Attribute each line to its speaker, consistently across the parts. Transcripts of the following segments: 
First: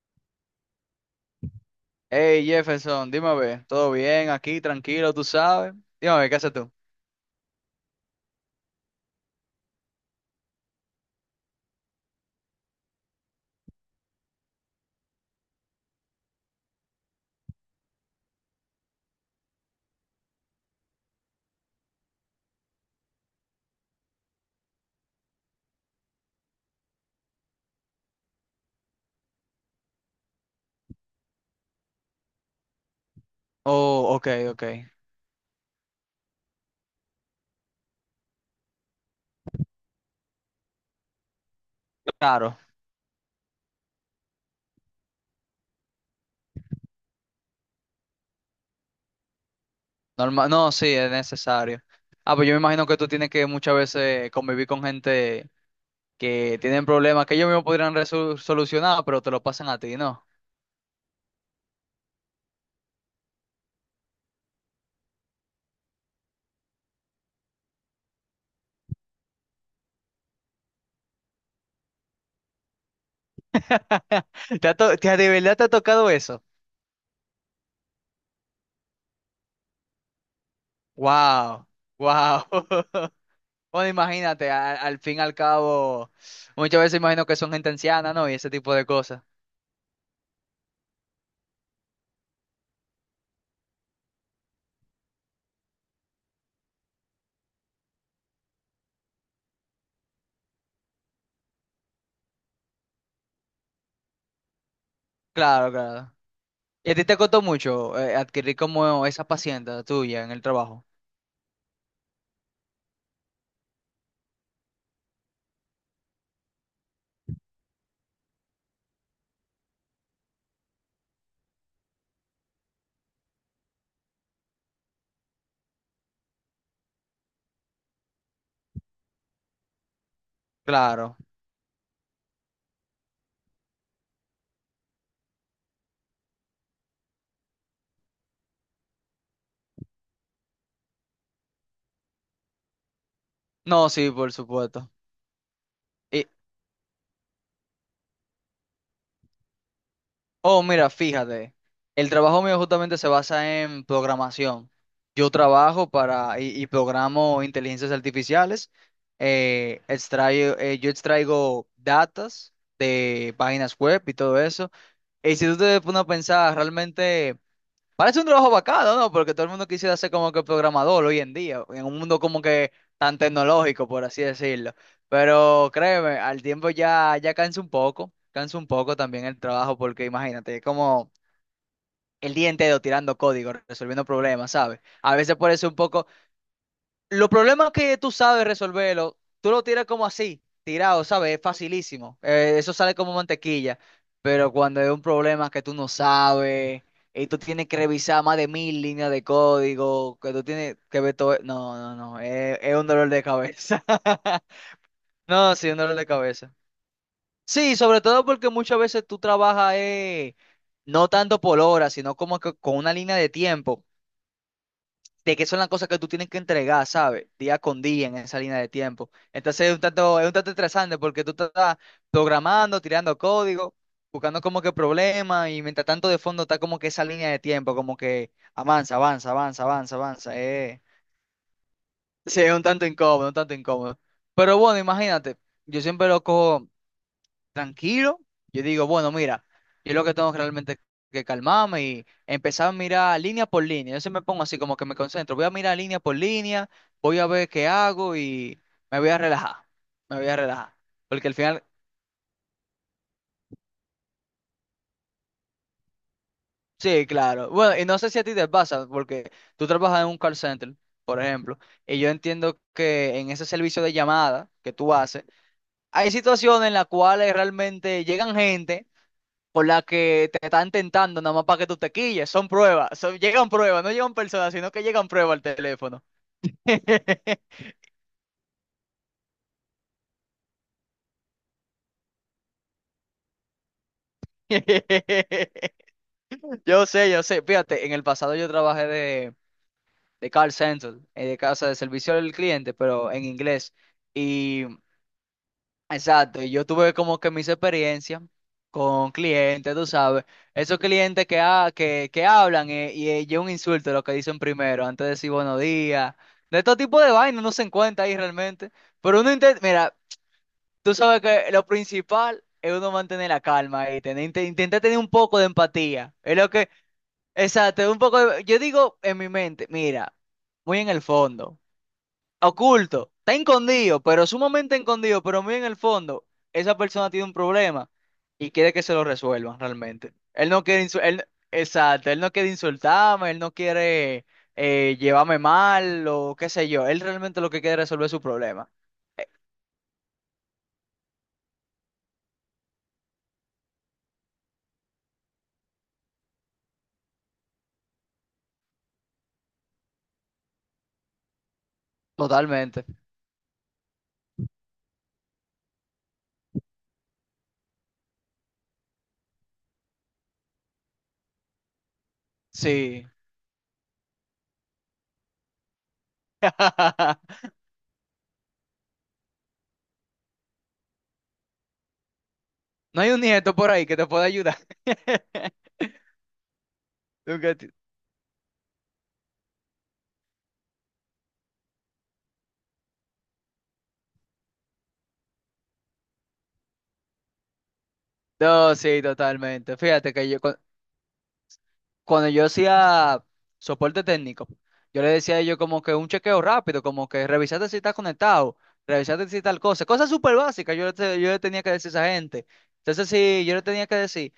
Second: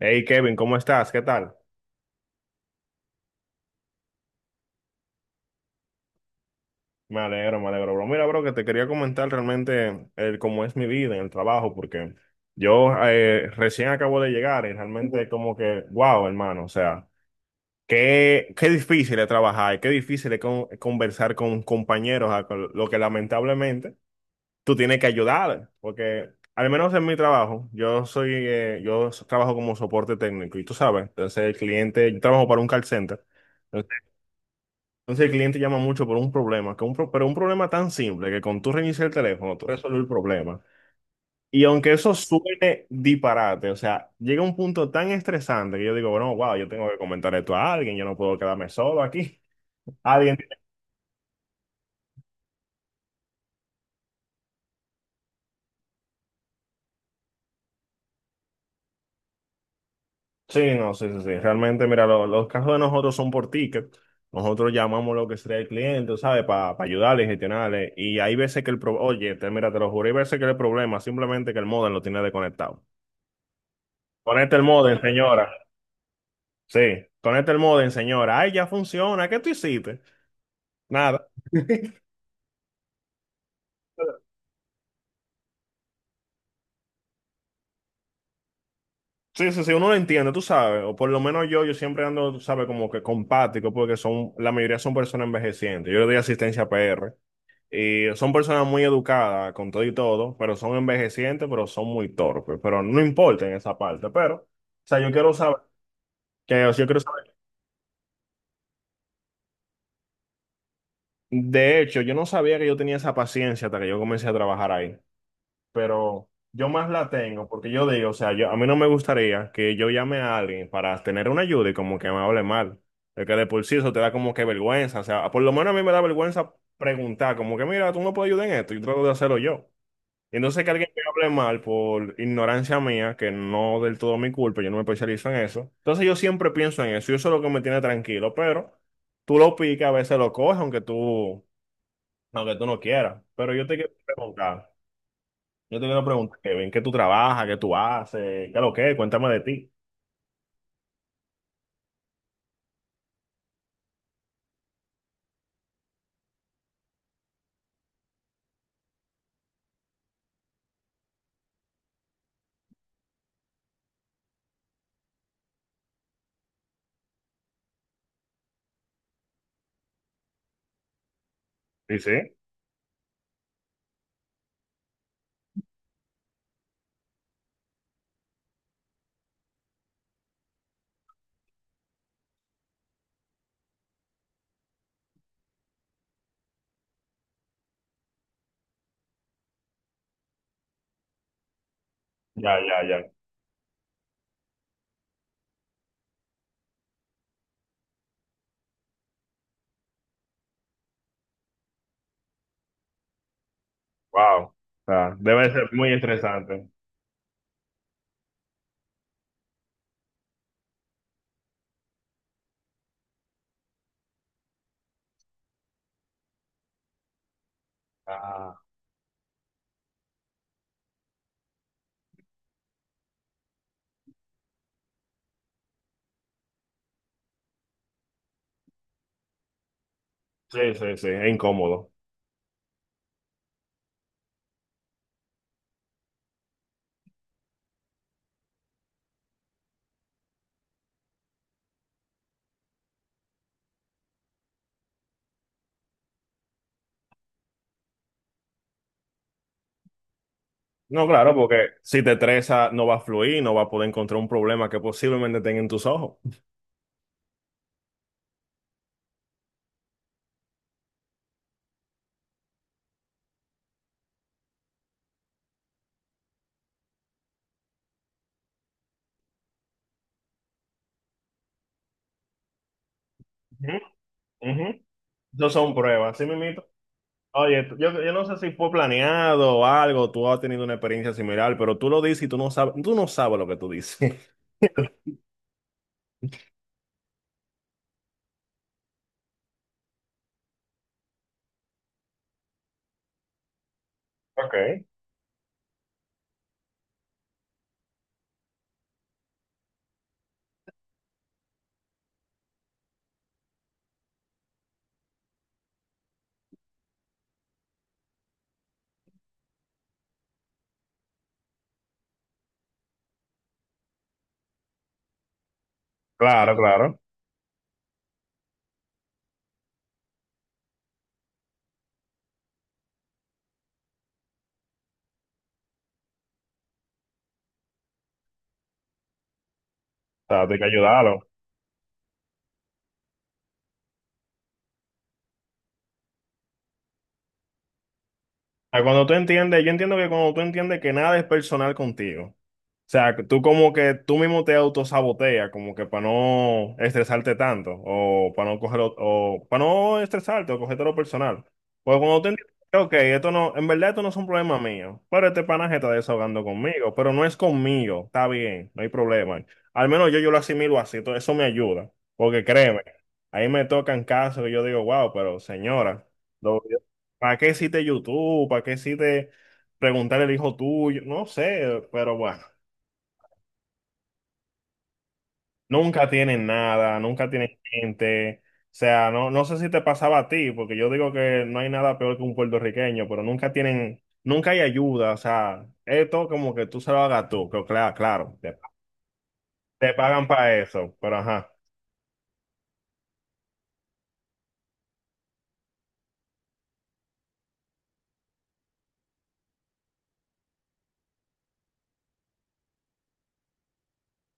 Speaker 1: Hey Kevin, ¿cómo estás? ¿Qué tal?
Speaker 2: Hey Jefferson, dime a ver, ¿todo bien aquí? Tranquilo, tú sabes. Dime a ver, ¿qué haces tú?
Speaker 1: Me alegro, bro. Mira, bro, que te quería comentar realmente el, cómo es mi vida en el trabajo, porque yo recién acabo de llegar y realmente como que, wow, hermano, o sea, qué difícil es trabajar, qué difícil es conversar con compañeros, lo que lamentablemente tú tienes que ayudar, porque al menos en mi trabajo, yo trabajo como soporte técnico y tú sabes, entonces el cliente, yo trabajo para un call center.
Speaker 2: Oh, ok, ok.
Speaker 1: Entonces el cliente llama mucho por un problema, que pero un problema tan simple que con tú reiniciar el teléfono, tú resuelves el problema. Y aunque eso
Speaker 2: Claro,
Speaker 1: suene disparate, o sea, llega un punto tan estresante que yo digo, bueno, wow, yo tengo que comentar esto a alguien, yo no puedo quedarme solo aquí. Alguien.
Speaker 2: normal. No, sí, es necesario. Ah, pues yo me imagino que tú tienes que muchas veces convivir con gente que tienen problemas que ellos mismos podrían solucionar, pero te lo pasan a ti, ¿no?
Speaker 1: Sí, no, sí, sí, sí. Realmente, mira, los casos de nosotros son por ticket. Nosotros llamamos lo que sería el cliente, ¿sabes? Para ayudarle, gestionarle. Y hay veces que el problema, oye, mira, te lo juro, hay veces que el problema simplemente que el modem lo tiene desconectado. Conecta el
Speaker 2: ¿Te ha to-
Speaker 1: modem,
Speaker 2: te ha- De
Speaker 1: señora.
Speaker 2: verdad te ha tocado eso?
Speaker 1: Sí, conecta el modem, señora. Ay, ya funciona. ¿Qué tú hiciste? Nada.
Speaker 2: Wow, wow. Bueno, imagínate, al fin y al cabo, muchas veces imagino que son gente anciana, ¿no? Y ese tipo de cosas.
Speaker 1: Sí, sí, sí, uno lo entiende, tú sabes. O por lo menos yo siempre ando, tú sabes, como que compático, porque son, la mayoría son personas envejecientes. Yo le doy asistencia PR. Y son personas muy educadas, con todo y todo, pero son envejecientes, pero son muy torpes. Pero no importa en esa parte. Pero, o sea, yo quiero saber,
Speaker 2: Claro, claro.
Speaker 1: que, o sea, yo
Speaker 2: ¿Y a
Speaker 1: quiero
Speaker 2: ti te
Speaker 1: saber.
Speaker 2: costó mucho adquirir como esa paciencia tuya en el trabajo?
Speaker 1: De hecho, yo no sabía que yo tenía esa paciencia hasta que yo comencé a trabajar ahí. Pero yo más la tengo porque yo digo, o sea, yo, a mí no me gustaría que yo llame a alguien para tener una ayuda y como que me hable mal. El que de por sí eso te da como que vergüenza, o sea, por lo menos a mí me da vergüenza preguntar, como que mira, tú me puedes ayudar en esto, yo trato de hacerlo yo. Y entonces que alguien me
Speaker 2: Claro.
Speaker 1: hable mal por ignorancia mía, que no del todo mi culpa, yo no me especializo en eso. Entonces yo siempre pienso en eso y eso es lo que me tiene tranquilo, pero tú lo picas, a veces lo coges, aunque tú no quieras. Pero yo te
Speaker 2: No,
Speaker 1: quiero
Speaker 2: sí, por
Speaker 1: preguntar.
Speaker 2: supuesto.
Speaker 1: Yo te quiero
Speaker 2: Y,
Speaker 1: preguntar, Kevin, ¿qué tú trabajas? ¿Qué tú haces? ¿Qué es lo que es? Cuéntame de ti.
Speaker 2: oh, mira, fíjate, el trabajo mío justamente se basa en programación. Yo trabajo para y programo inteligencias artificiales. Yo extraigo datas de páginas web y todo eso. Y si tú te pones a pensar, realmente parece un trabajo bacano, ¿no? Porque todo el mundo quisiera ser como que programador hoy en día, en
Speaker 1: Sí,
Speaker 2: un
Speaker 1: sí.
Speaker 2: mundo como que tan tecnológico, por así decirlo. Pero créeme, al tiempo ya cansa un poco también el trabajo, porque imagínate, es como el día entero tirando código, resolviendo problemas, ¿sabes? A veces por eso un poco, los problemas que tú sabes resolverlo, tú lo tiras como así, tirado, ¿sabes? Es facilísimo.
Speaker 1: Ya,
Speaker 2: Eso
Speaker 1: ya,
Speaker 2: sale
Speaker 1: ya.
Speaker 2: como mantequilla. Pero cuando es un problema que tú no sabes y tú tienes que revisar más de mil líneas de código, que tú tienes que ver todo. No, no, no. Es un dolor de cabeza.
Speaker 1: Wow. O sea, debe
Speaker 2: No,
Speaker 1: ser
Speaker 2: sí, un
Speaker 1: muy
Speaker 2: dolor de cabeza.
Speaker 1: estresante.
Speaker 2: Sí, sobre todo porque muchas veces tú trabajas no tanto por hora, sino como que con una línea de tiempo de que son las cosas que tú tienes que entregar, ¿sabes? Día con día en esa línea
Speaker 1: Ah,
Speaker 2: de tiempo. Entonces es un tanto estresante porque tú estás programando, tirando código, buscando como que problemas y mientras tanto de fondo está como que esa línea de tiempo, como que avanza, avanza, avanza, avanza, avanza.
Speaker 1: sí, sí, sí. Es incómodo.
Speaker 2: Sí, es un tanto incómodo, un tanto incómodo. Pero bueno, imagínate, yo siempre lo cojo tranquilo, yo digo, bueno, mira, yo lo que tengo realmente que calmarme y empezar a mirar línea por línea. Yo se me pongo así como que me concentro, voy a mirar línea por línea, voy a ver qué hago y me voy a relajar, me voy a relajar.
Speaker 1: No,
Speaker 2: Porque al
Speaker 1: claro,
Speaker 2: final,
Speaker 1: porque si te estresa, no va a fluir, no va a poder encontrar un problema que posiblemente tenga en tus ojos.
Speaker 2: sí, claro. Bueno, y no sé si a ti te pasa, porque tú trabajas en un call center, por ejemplo, y yo entiendo que en ese servicio de llamada que tú haces, hay situaciones en las cuales realmente llegan gente por la que te están tentando nada más para que tú te quilles. Son pruebas, llegan
Speaker 1: Ujú,
Speaker 2: pruebas, no llegan personas, sino
Speaker 1: ujú.
Speaker 2: que llegan pruebas al
Speaker 1: Eso son
Speaker 2: teléfono.
Speaker 1: pruebas, ¿sí, mimito? Oye, yo, yo no sé si fue planeado o algo, tú has tenido una experiencia similar, pero tú lo dices y tú no sabes lo que tú dices.
Speaker 2: Yo sé, yo sé. Fíjate, en el pasado yo trabajé de call center, de casa de servicio al cliente, pero en inglés.
Speaker 1: Ok,
Speaker 2: Exacto, y yo tuve como que mis experiencias con clientes, tú sabes, esos clientes que, que hablan un insulto lo que dicen primero, antes de decir buenos días, de todo tipo de vainas uno se encuentra ahí realmente, pero uno intenta, mira, tú sabes que lo principal es uno mantener la calma y tener, intentar tener un poco de empatía, es lo
Speaker 1: claro,
Speaker 2: que,
Speaker 1: claro.
Speaker 2: exacto, un poco de... yo digo en mi mente, mira, muy en el fondo oculto, está escondido, pero sumamente escondido, pero muy en el fondo, esa persona tiene un problema y quiere que se lo resuelvan realmente.
Speaker 1: O sea,
Speaker 2: Él
Speaker 1: hay que
Speaker 2: no quiere,
Speaker 1: ayudarlo.
Speaker 2: exacto, él no quiere insultarme, él no quiere llevarme mal o qué sé yo, él realmente lo que quiere es resolver su problema.
Speaker 1: A cuando tú
Speaker 2: Eh,
Speaker 1: entiendes, yo entiendo que cuando tú entiendes que nada es personal contigo, sea, tú como que tú mismo te autosaboteas, como que para no estresarte tanto, o para no cogerlo, o para no estresarte, o cogerte lo personal. Pues cuando tú entiendes,
Speaker 2: Totalmente,
Speaker 1: ok, esto no, en verdad esto no es un problema mío, pero este panaje está desahogando conmigo, pero no es conmigo, está bien, no hay problema. Al menos yo, yo lo asimilo así, entonces eso me ayuda, porque créeme,
Speaker 2: sí.
Speaker 1: ahí me tocan casos que yo digo, wow, pero señora, lo- ¿para qué hiciste YouTube? ¿Para qué hiciste preguntarle al hijo tuyo? No sé, pero bueno.
Speaker 2: No hay un nieto por ahí que te pueda ayudar.
Speaker 1: Nunca tienen nada, nunca
Speaker 2: Nunca
Speaker 1: tienen
Speaker 2: te...
Speaker 1: gente. O sea, no, no sé si te pasaba a ti, porque yo digo que no hay nada peor que un puertorriqueño, pero nunca tienen, nunca hay ayuda. O sea, esto como que tú se lo hagas tú, que claro, claro, te,
Speaker 2: No, sí, totalmente.
Speaker 1: te
Speaker 2: Fíjate
Speaker 1: pagan
Speaker 2: que
Speaker 1: para eso, pero ajá.
Speaker 2: cuando yo hacía soporte técnico, yo le decía a ellos como que un chequeo rápido, como que revisate si estás conectado, revisate si tal cosa, cosas súper básicas, yo le tenía que decir a esa gente. Entonces, sí, yo le tenía que decir,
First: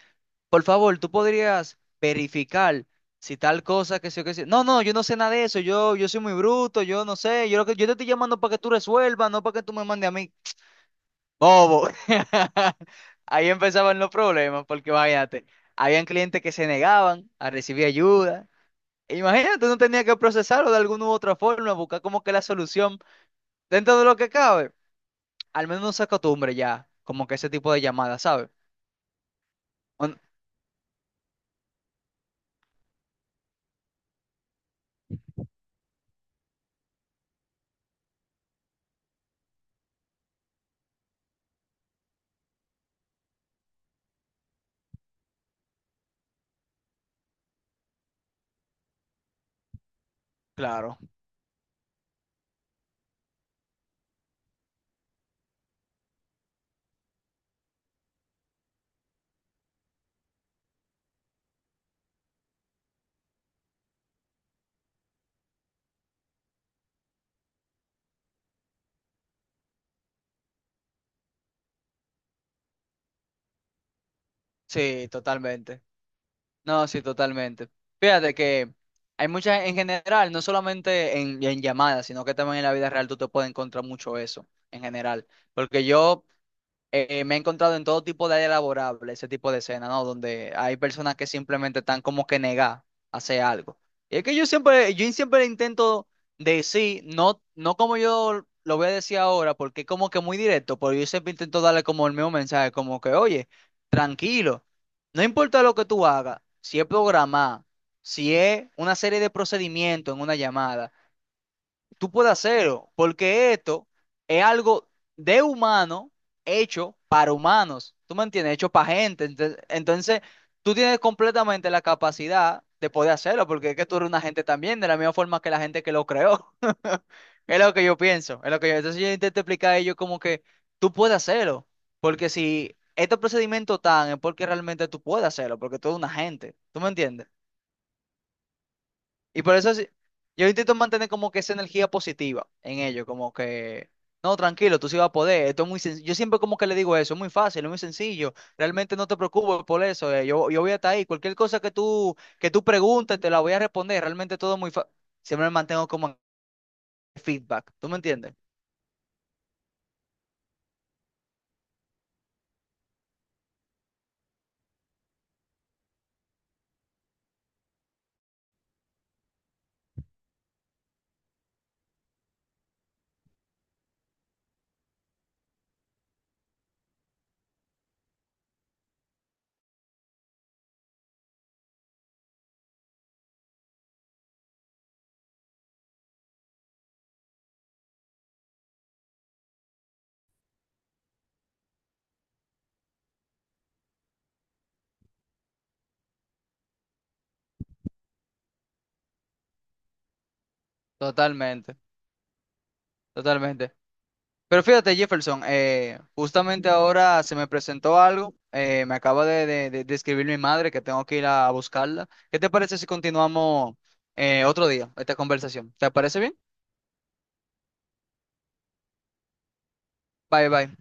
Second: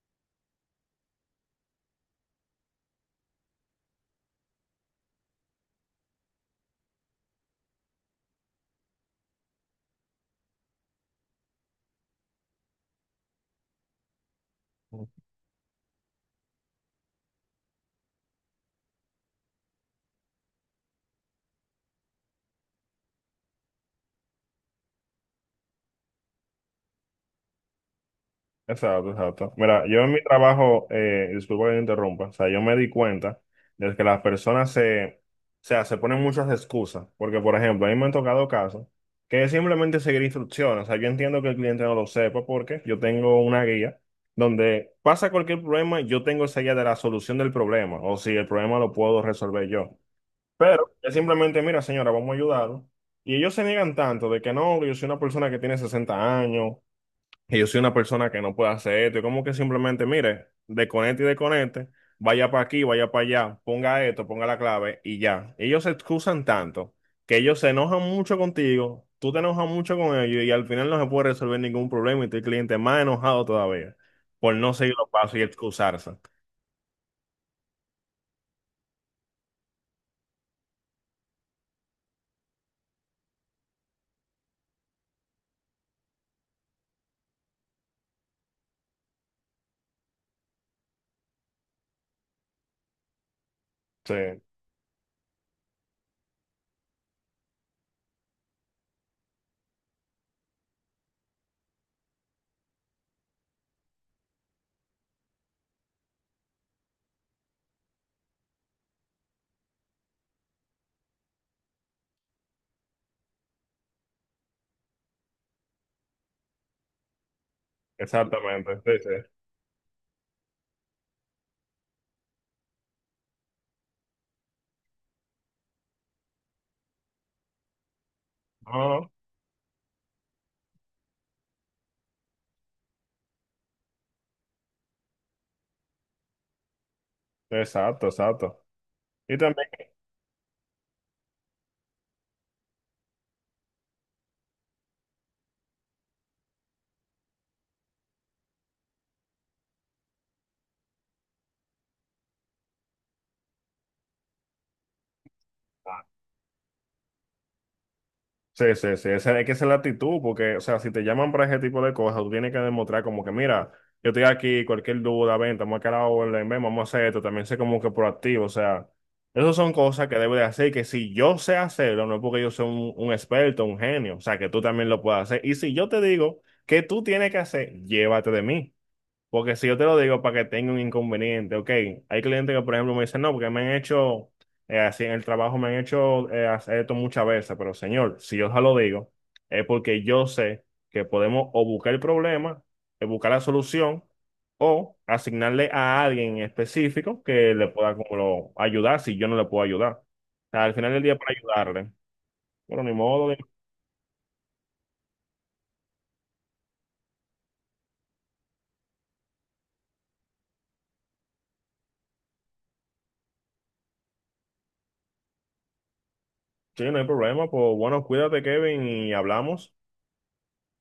Speaker 2: por favor, tú podrías verificar si tal cosa que sí o que sí. No, no, yo no sé nada de eso, yo soy muy bruto, yo no sé, yo te estoy llamando para que tú resuelvas, no para que tú me mandes a mí. Bobo. Ahí empezaban los problemas, porque váyate, habían clientes que se negaban a recibir ayuda. Imagínate, no tenía que procesarlo de alguna u otra forma, buscar como que la solución dentro de lo que cabe. Al menos no se acostumbre ya, como que ese tipo de llamadas, ¿sabes?
Speaker 1: Exacto, exacto. Mira, yo en
Speaker 2: Un...
Speaker 1: mi trabajo, disculpa que te interrumpa, o sea, yo me di cuenta de que las personas o sea, se ponen muchas excusas, porque por ejemplo, a mí me han tocado casos que es simplemente seguir instrucciones, o sea, yo entiendo que el cliente no lo sepa porque yo tengo una guía donde pasa cualquier problema, yo tengo esa guía de la solución del problema, o si el problema lo puedo resolver yo. Pero
Speaker 2: claro,
Speaker 1: es simplemente, mira, señora, vamos a ayudarlo. Y ellos se niegan tanto de que no, yo soy una persona que tiene 60 años, que yo soy una persona que no puede hacer esto. Y como que simplemente, mire, desconecte y desconecte, vaya para aquí, vaya para allá, ponga esto, ponga la clave y ya. Ellos se excusan tanto que ellos se enojan mucho contigo, tú te enojas mucho con ellos y al final no se puede resolver ningún problema y tu cliente más enojado todavía por no seguir los
Speaker 2: sí,
Speaker 1: pasos y
Speaker 2: totalmente.
Speaker 1: excusarse.
Speaker 2: No, sí, totalmente. Fíjate que hay muchas, en general, no solamente en llamadas, sino que también en la vida real tú te puedes encontrar mucho eso, en general. Porque yo me he encontrado en todo tipo de área laborable ese tipo de escena, ¿no? Donde hay personas que simplemente están como que negadas a hacer algo.
Speaker 1: Sí,
Speaker 2: Y es que yo siempre intento decir, no, no como yo lo voy a decir ahora, porque es como que muy directo, pero yo siempre intento darle como el mismo mensaje, como que, oye, tranquilo, no importa lo que tú hagas, si es programar, si es una serie de procedimientos en una llamada tú puedes hacerlo, porque esto es algo de humano hecho para humanos, ¿tú me entiendes? Hecho
Speaker 1: exactamente.
Speaker 2: para
Speaker 1: Sí, sí.
Speaker 2: gente. Entonces, tú tienes completamente la capacidad de poder hacerlo, porque es que tú eres una gente también, de la misma forma que la gente que lo creó. Es lo que yo pienso, es lo que
Speaker 1: No,
Speaker 2: yo...
Speaker 1: no,
Speaker 2: Entonces
Speaker 1: no.
Speaker 2: yo intento explicar a ellos como que tú puedes hacerlo, porque si este procedimiento tan es porque realmente tú puedes hacerlo, porque tú eres una gente, ¿tú me entiendes?
Speaker 1: Exacto, exacto. Y
Speaker 2: Y por
Speaker 1: también.
Speaker 2: eso sí, yo intento mantener como que esa energía positiva en ello, como que, no, tranquilo, tú sí vas a poder, esto es muy sencillo. Yo siempre como que le digo eso, es muy fácil, es muy sencillo, realmente no te preocupes por eso, yo, yo voy a estar ahí, cualquier cosa que que tú preguntes, te la voy a responder, realmente todo es muy fácil. Siempre me mantengo como en feedback, ¿tú me entiendes?
Speaker 1: Sí, sí, sí, esa, es que esa es la actitud, porque, o sea, si te llaman para ese tipo de cosas, tú tienes que demostrar como que, mira, yo estoy aquí, cualquier duda, ven, estamos acá a la orden, ven, vamos a hacer esto, también sé como que proactivo, o sea, esas son cosas que debo de hacer, que si yo sé hacerlo, no es porque yo sea un experto, un genio, o sea, que tú también lo puedas hacer, y si yo te digo que tú tienes que hacer, llévate de mí. Porque si yo te lo digo para que tenga un inconveniente, ok. Hay clientes que, por ejemplo, me dicen, no, porque así en el trabajo me han hecho hacer esto muchas veces, pero señor, si yo ya lo digo, es porque yo sé que podemos o buscar el problema, buscar la solución, o asignarle a alguien en específico que le pueda como ayudar si yo no le puedo ayudar. O sea, al final del día para
Speaker 2: Totalmente,
Speaker 1: ayudarle. Bueno, ni modo,
Speaker 2: totalmente. Pero fíjate, Jefferson, justamente ahora se me presentó algo. Me acaba de escribir mi madre que tengo que ir a buscarla. ¿Qué te parece si continuamos otro día esta conversación? ¿Te parece bien?
Speaker 1: sí, no hay problema, pues bueno, cuídate, Kevin, y hablamos.
Speaker 2: Bye, bye.